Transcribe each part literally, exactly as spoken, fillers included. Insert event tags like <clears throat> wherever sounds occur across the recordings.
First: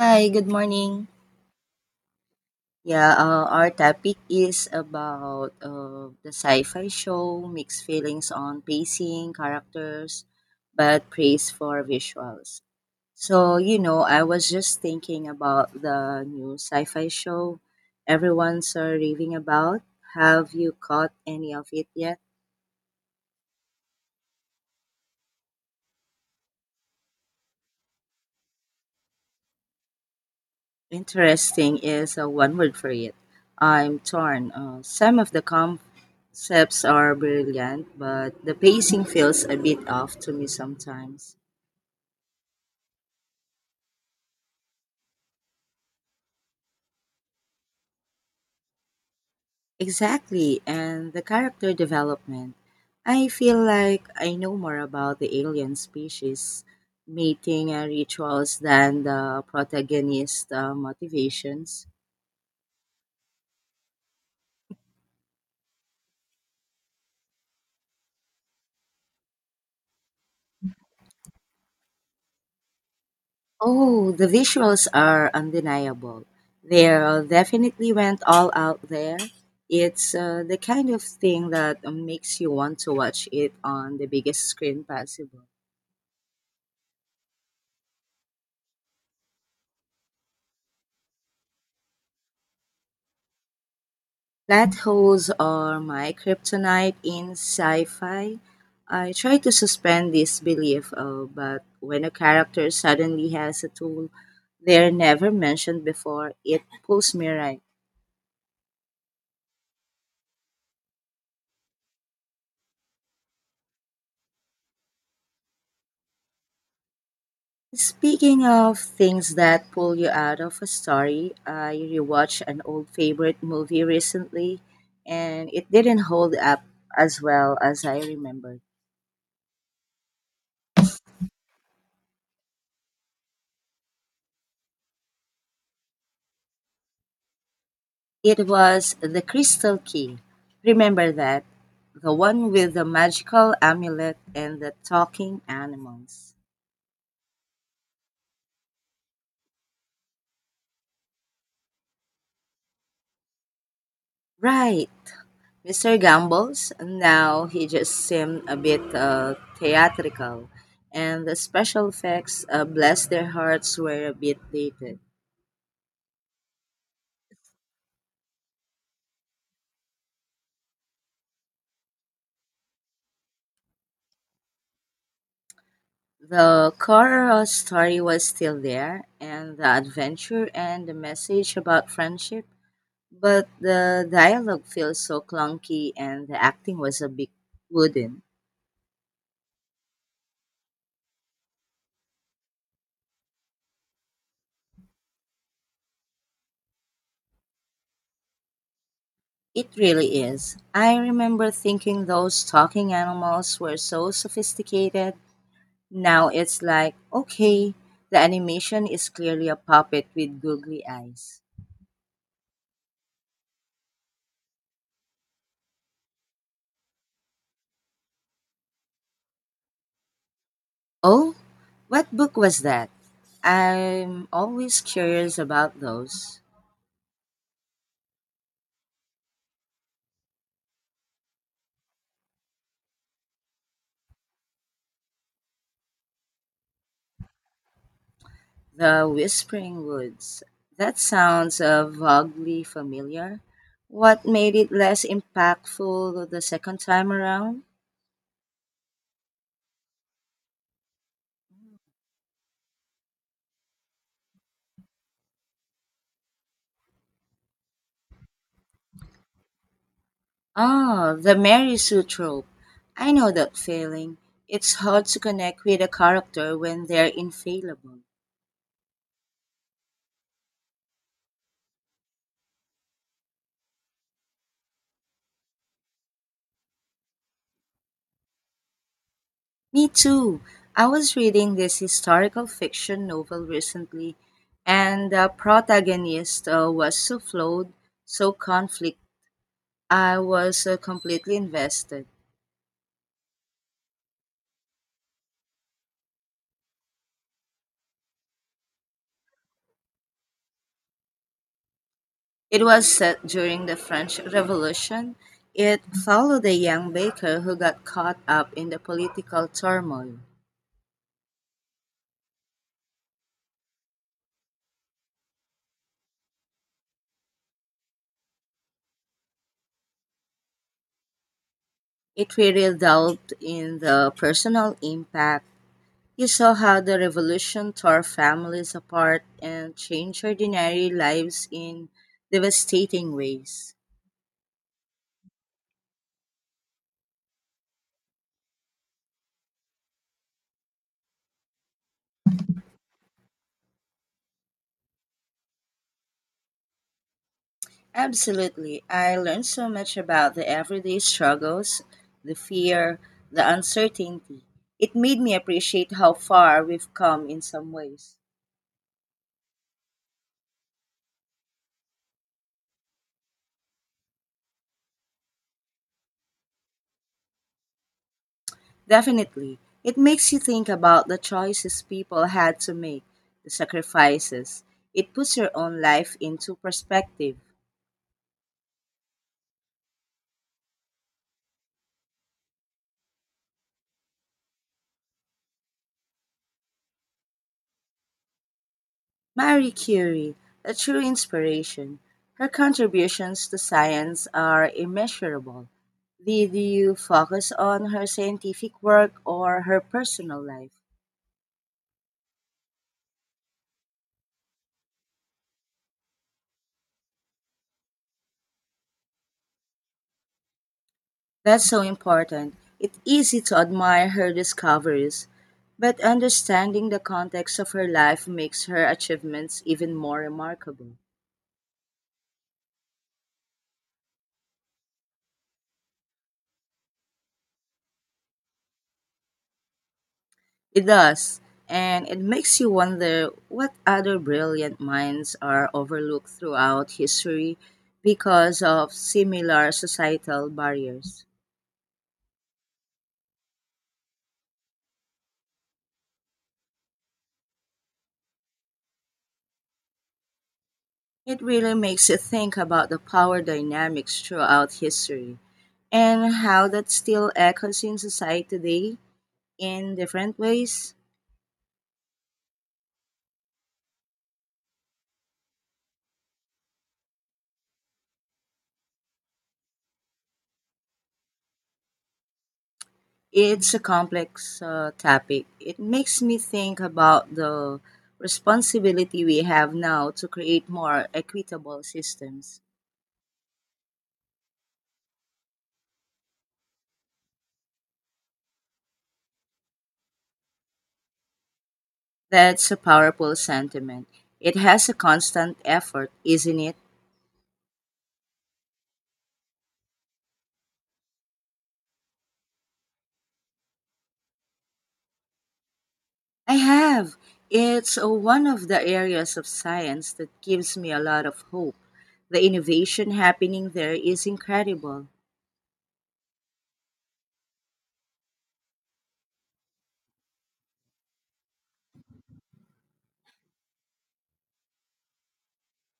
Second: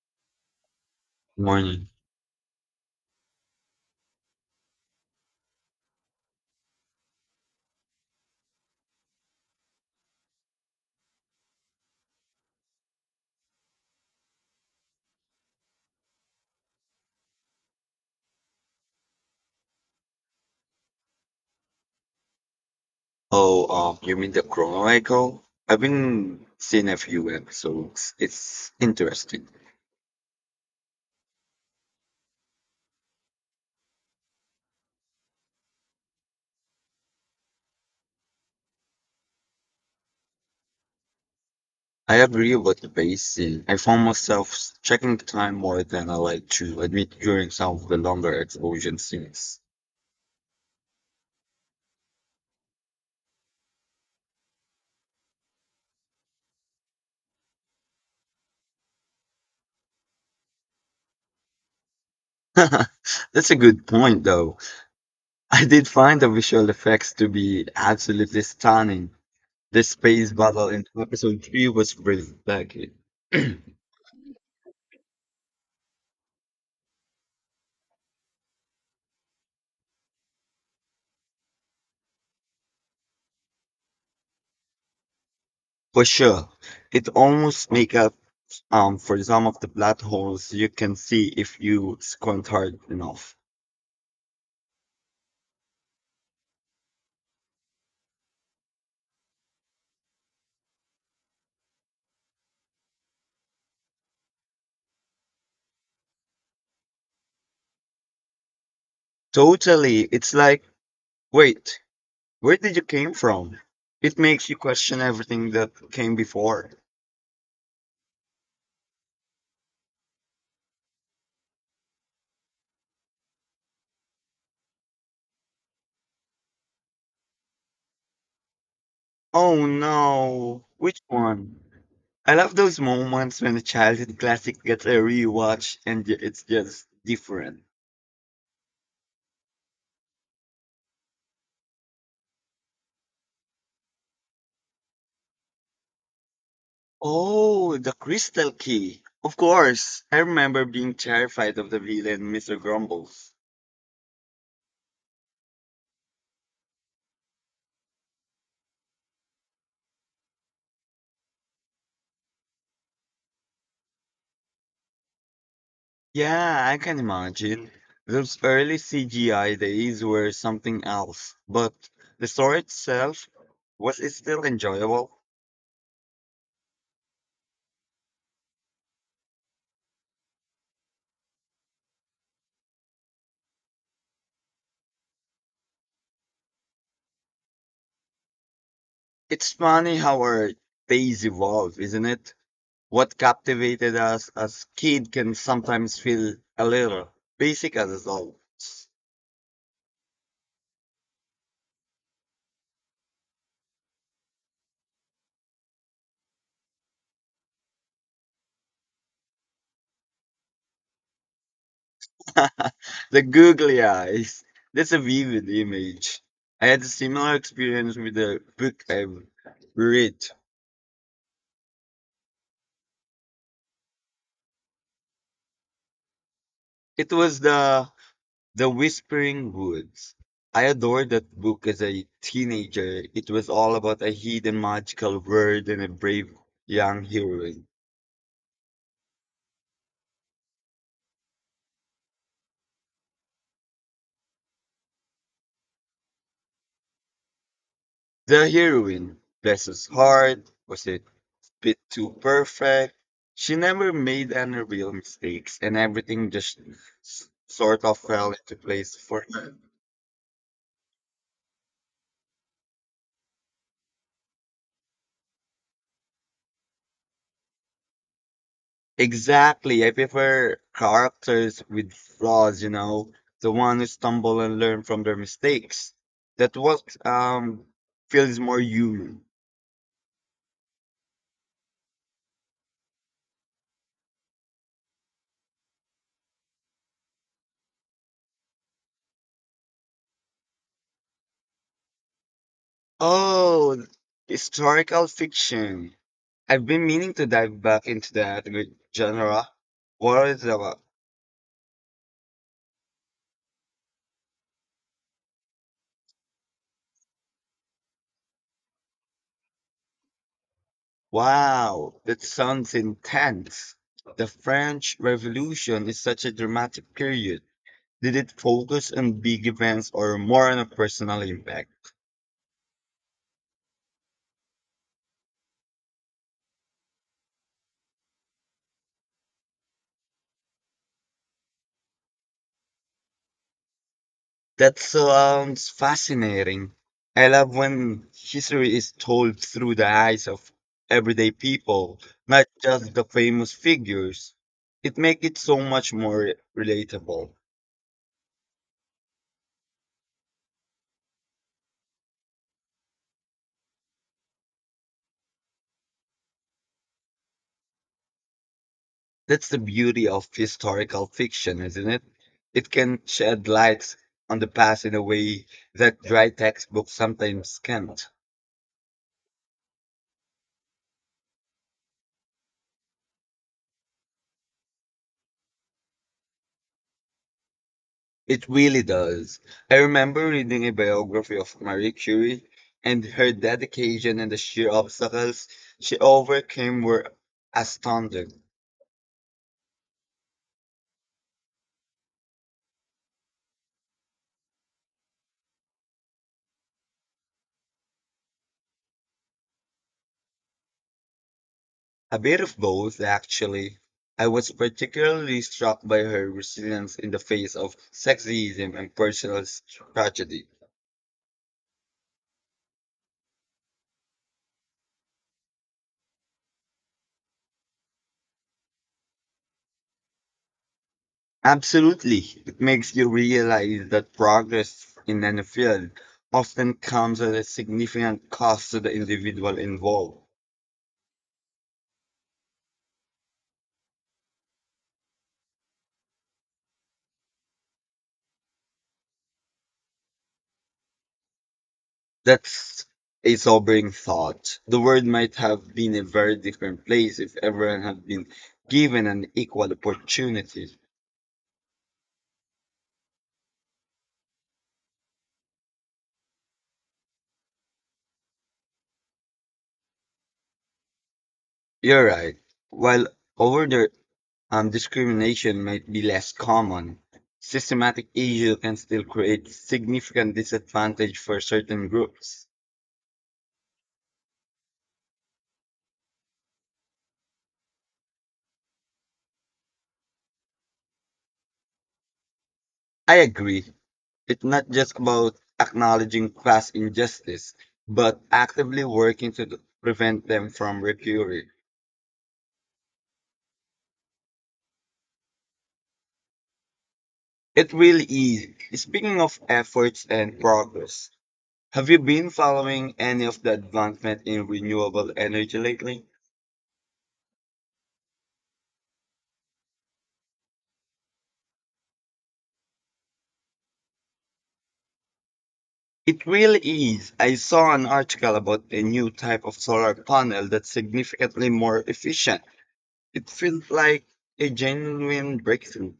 Hi, good morning. Morning. Yeah, uh, our topic is about uh, the sci-fi show, mixed feelings on pacing, characters, but praise for visuals. So, you know, I was just thinking about the new sci-fi show everyone's uh, raving about. Have you caught any of it yet? Oh, um, you mean the Chronicle? I've been seeing a few episodes. It's interesting. Interesting is uh, one word for it. I'm torn. Uh, some of the com Chefs are brilliant, but the pacing feels a bit off to me sometimes. I agree with the pacing. I found myself checking the time more than I like to admit during some of the longer explosion scenes. Exactly, and the character development. I feel like I know more about the alien species, mating and rituals than the protagonist's uh, motivations. <laughs> That's a good point, though. I did find the visual effects to be absolutely stunning. The space battle in episode three was breathtaking. <clears throat> Oh, the visuals are undeniable. They uh, definitely went all out there. It's uh, the kind of thing that uh, makes you want to watch it on the biggest screen possible. For sure, it almost makes up Um, for some of the blood holes, you can see if you squint hard enough. Plot holes are my kryptonite in sci fi. I try to suspend disbelief, uh, but when a character suddenly has a tool they're never mentioned before, it pulls me right. Totally. It's like, wait, where did you came from? It makes you question everything that came before. Speaking of things that pull you out of a story, I rewatched an old favorite movie recently and it didn't hold up as well as I remembered. Oh no, which one? I love those moments when a childhood classic gets a rewatch and y- it's just different. It was the Crystal Key, remember that, the one with the magical amulet and the talking animals. Oh, the crystal key. Of course. I remember being terrified of the villain, Mister Grumbles. Right, mister Gambles, now he just seemed a bit uh, theatrical, and the special effects, uh, bless their hearts, were a bit dated. Yeah, I can imagine. Those early C G I days were something else, but the story itself was is still enjoyable. The core story was still there, and the adventure and the message about friendship. But the dialogue feels so clunky and the acting was a bit wooden. It's funny how our days evolve, isn't it? What captivated us as kid can sometimes feel a little basic as adults. It really is. I remember thinking those talking animals were so sophisticated. Now it's like, okay, the animation is clearly a puppet with googly eyes. <laughs> The googly eyes. That's a vivid image. I had a similar experience with a book I read. Oh, what book was that? I'm always curious about those. It was the The Whispering Woods. I adored that book as a teenager. It was all about a hidden magical world and a brave young heroine. The Whispering Woods. That sounds uh, vaguely familiar. What made it less impactful the second time around? The heroine, bless his heart, was a bit too perfect. She never made any real mistakes, and everything just s- sort of fell into place for her. Ah, the Mary Sue trope. I know that feeling. It's hard to connect with a character when they're infallible. Exactly. I prefer characters with flaws, you know, the one who stumble and learn from their mistakes. That what um Feels more human. Me too. I was reading this historical fiction novel recently, and the protagonist uh, was so flawed, so conflict. I was uh, completely invested. Oh, historical fiction. I've been meaning to dive back into that with genre. What is it about? It was set during the French Revolution. It followed a young baker who got caught up in the political turmoil. Wow, that sounds intense. The French Revolution is such a dramatic period. Did it focus on big events or more on a personal impact? It really delved in the personal impact. You saw how the revolution tore families apart and changed ordinary lives in devastating ways. That sounds fascinating. I love when history is told through the eyes of everyday people, not just the famous figures. It makes it so much more relatable. Absolutely. I learned so much about the everyday struggles, the fear, the uncertainty. It made me appreciate how far we've come in some ways. That's the beauty of historical fiction, isn't it? It can shed light on the past in a way that dry textbooks sometimes can't. Definitely. It makes you think about the choices people had to make, the sacrifices. It puts your own life into perspective. It really does. I remember reading a biography of Marie Curie, and her dedication and the sheer obstacles she overcame were astounding. Marie Curie, a true inspiration. Her contributions to science are immeasurable. Did you focus on her scientific work or her personal life? A bit of both, actually. I was particularly struck by her resilience in the face of sexism and personal s- tragedy. That's so important. It's easy to admire her discoveries, but understanding the context of her life makes her achievements even more remarkable. Absolutely. It makes you realize that progress in any field often comes at a significant cost to the individual involved. It does, and it makes you wonder what other brilliant minds are overlooked throughout history because of similar societal barriers. That's a sobering thought. The world might have been a very different place if everyone had been given an equal opportunity. It really makes you think about the power dynamics throughout history and how that still echoes in society today in different ways. You're right. While overt um, discrimination might be less common, systematic evil can still create significant disadvantage for certain groups. It's a complex uh, topic. It makes me think about the responsibility we have now to create more equitable systems. I agree. It's not just about acknowledging class injustice, but actively working to prevent them from recurring. That's a powerful sentiment. It has a constant effort, isn't it? It really is. Speaking of efforts and progress, have you been following any of the advancement in renewable energy lately? I have. It's uh, one of the areas of science that gives me a lot of hope. The innovation happening there is incredible. It really is. I saw an article about a new type of solar panel that's significantly more efficient. It feels like a genuine breakthrough.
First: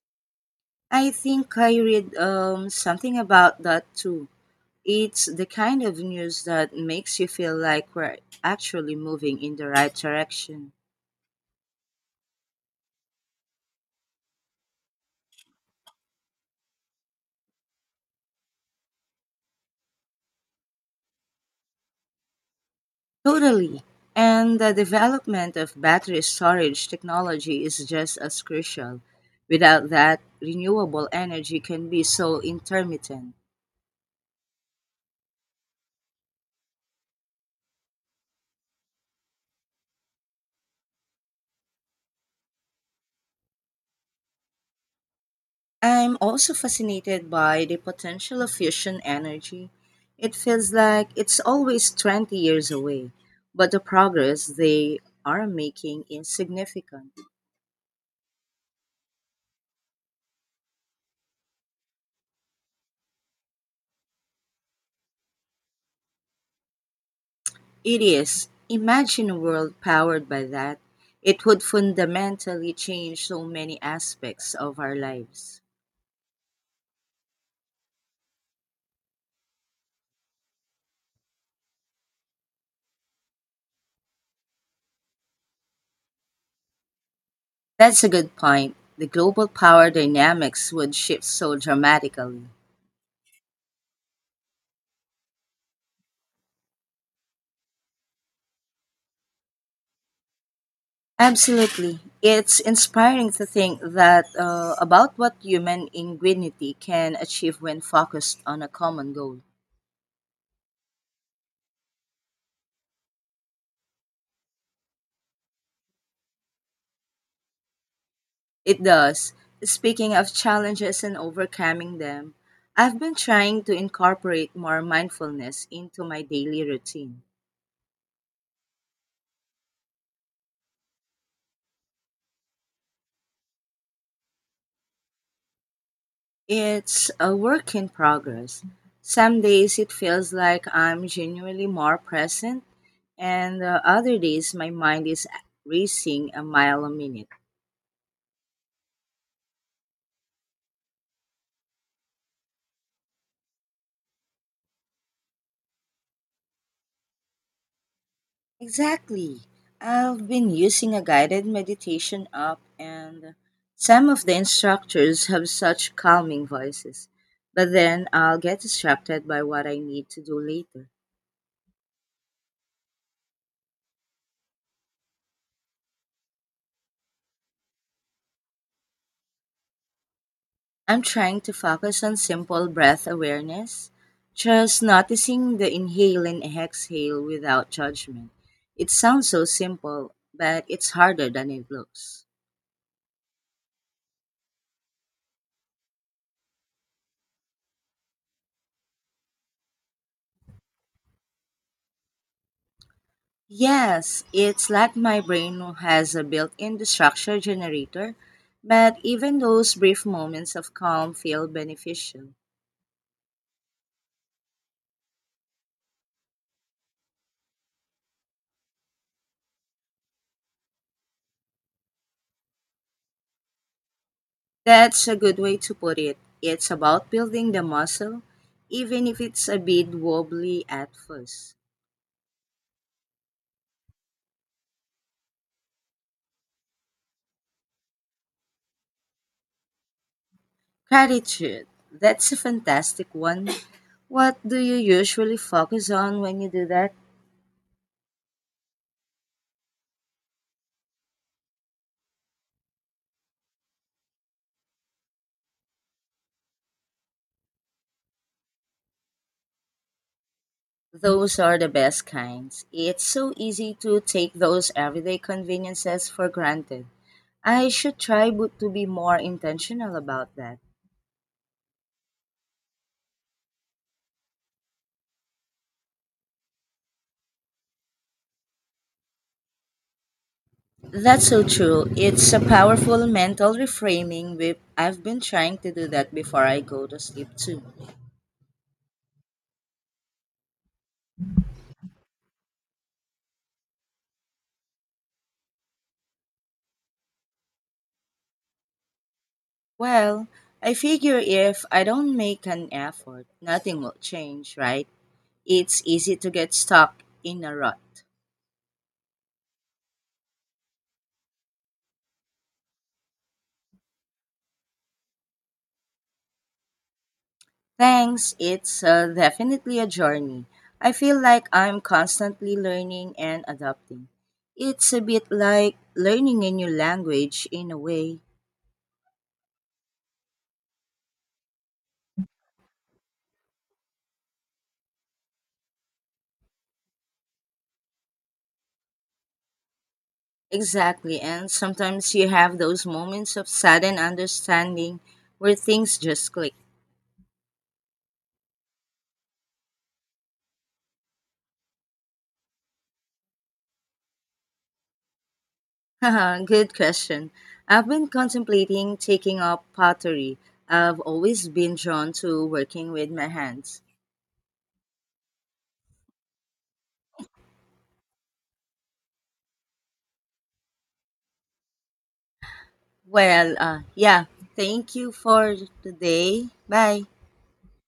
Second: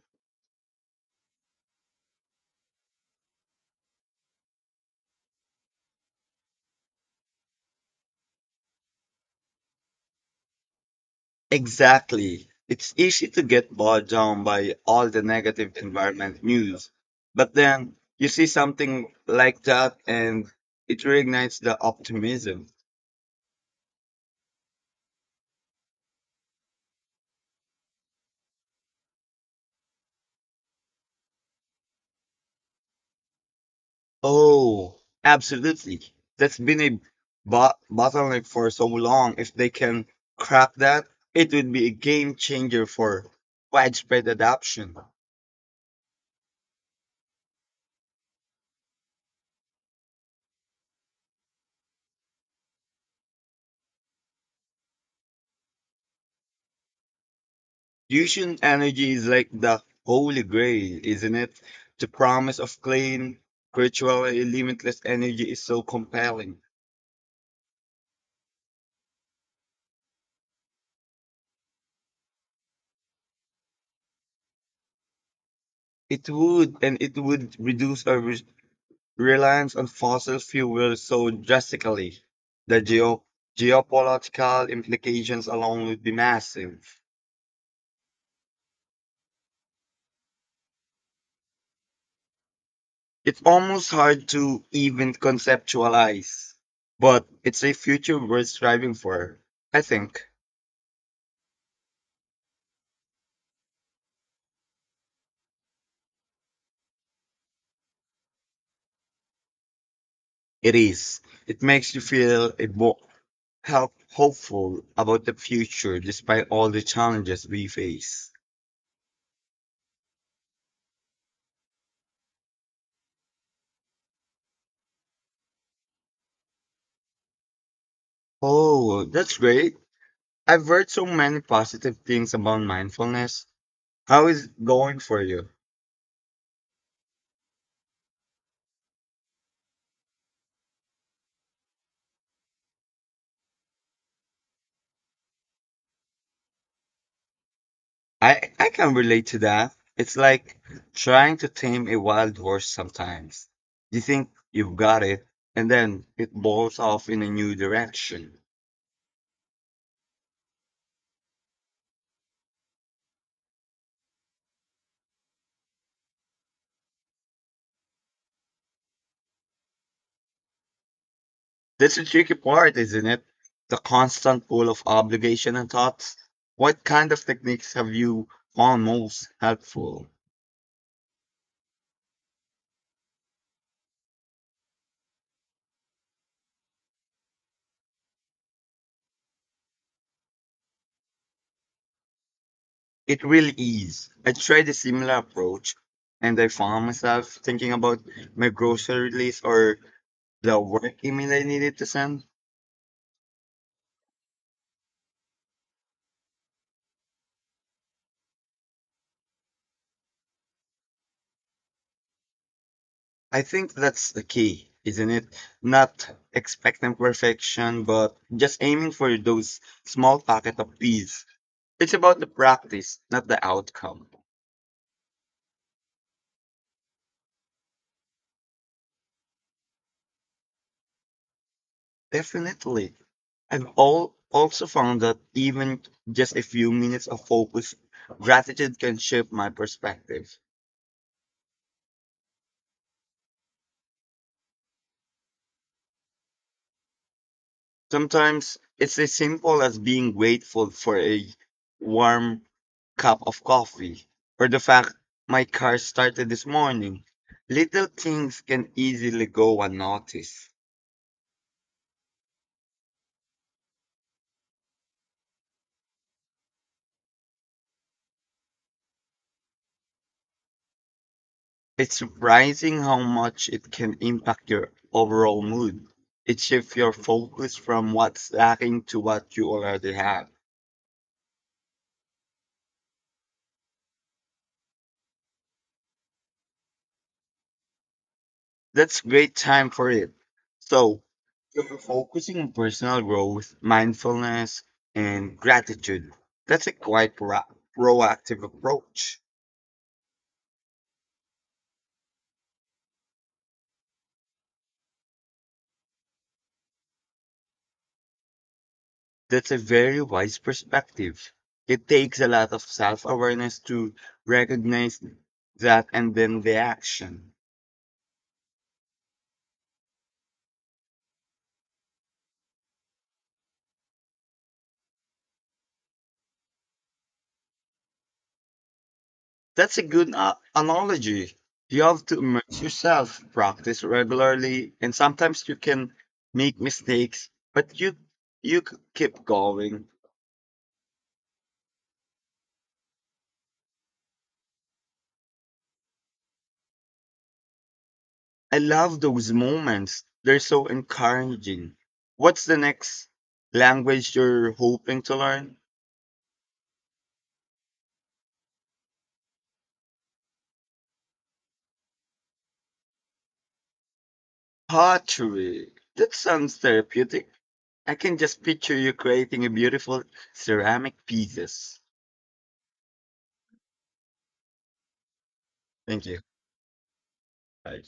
I think I read um, something about that too. It's the kind of news that makes you feel like we're actually moving in the right direction. Exactly. It's easy to get bogged down by all the negative environment news. But then you see something like that and it reignites the optimism. Totally. And the development of battery storage technology is just as crucial. Without that, renewable energy can be so intermittent. Oh, absolutely. That's been a bo- bottleneck for so long. If they can crack that, it would be a game changer for widespread adoption. I'm also fascinated by the potential of fusion energy. It feels like it's always twenty years away, but the progress they are making is significant. Fusion energy is like the holy grail, isn't it? The promise of clean, virtually limitless energy is so compelling. It is. Imagine a world powered by that. It would fundamentally change so many aspects of our lives. It would, and it would reduce our reliance on fossil fuels so drastically, the geo- geopolitical implications alone would be massive. That's a good point. The global power dynamics would shift so dramatically. It's almost hard to even conceptualize, but it's a future we're striving for. I think Absolutely. It's inspiring to think that uh, about what human ingenuity can achieve when focused on a common goal. it is. It makes you feel a more help hopeful about the future despite all the challenges we face. It does. Speaking of challenges and overcoming them, I've been trying to incorporate more mindfulness into my daily routine. Oh, that's great. I've heard so many positive things about mindfulness. How is it going for you? It's a work in progress. Some days it feels like I'm genuinely more present, and uh, other days my mind is racing a mile a minute. I I can relate to that. It's like trying to tame a wild horse sometimes. You think you've got it, and then it blows off in a new direction. Exactly. I've been using a guided meditation app, and some of the instructors have such calming voices. But then I'll get distracted by what I need to do later. That's the tricky part, isn't it? The constant pull of obligation and thoughts. What kind of techniques have you found most helpful? I'm trying to focus on simple breath awareness, just noticing the inhale and exhale without judgment. It sounds so simple, but it's harder than it looks. It really is. I tried a similar approach and I found myself thinking about my grocery list or the work email I needed to send. Yes, it's like my brain has a built in distraction generator, but even those brief moments of calm feel beneficial. I think that's the key, isn't it? Not expecting perfection, but just aiming for those small pockets of peace. It's about the practice, not the outcome. That's a good way to put it. It's about building the muscle, even if it's a bit wobbly at first. Definitely. I've all also found that even just a few minutes of focus, gratitude can shape my perspective. Gratitude. That's a fantastic one. What do you usually focus on when you do that? Sometimes it's as simple as being grateful for a warm cup of coffee or the fact my car started this morning. Little things can easily go unnoticed. Those are the best kinds. It's so easy to take those everyday conveniences for granted. I should try bo- to be more intentional about that. It's surprising how much it can impact your overall mood. It shifts your focus from what's lacking to what you already have. That's so true. It's a powerful mental reframing. With I've been trying to do that before I go to sleep too. That's great time for it. So, you're focusing on personal growth, mindfulness, and gratitude. That's a quite pro- proactive approach. Well, I figure if I don't make an effort, nothing will change, right? It's easy to get stuck in a rut. That's a very wise perspective. It takes a lot of self awareness to recognize that and then the action. Thanks, it's uh, definitely a journey. I feel like I'm constantly learning and adapting. It's a bit like learning a new language in a way. That's a good uh, analogy. You have to immerse yourself, practice regularly, and sometimes you can make mistakes, but you you c- keep going. Exactly, and sometimes you have those moments of sudden understanding where things just click. I love those moments. They're so encouraging. What's the next language you're hoping to learn? <laughs> Haha, good question. I've been contemplating taking up pottery. I've always been drawn to working with my hands. Pottery. That sounds therapeutic. I can just picture you creating a beautiful ceramic pieces. Well, uh, yeah. Thank you for Thank you. today. Bye. Bye.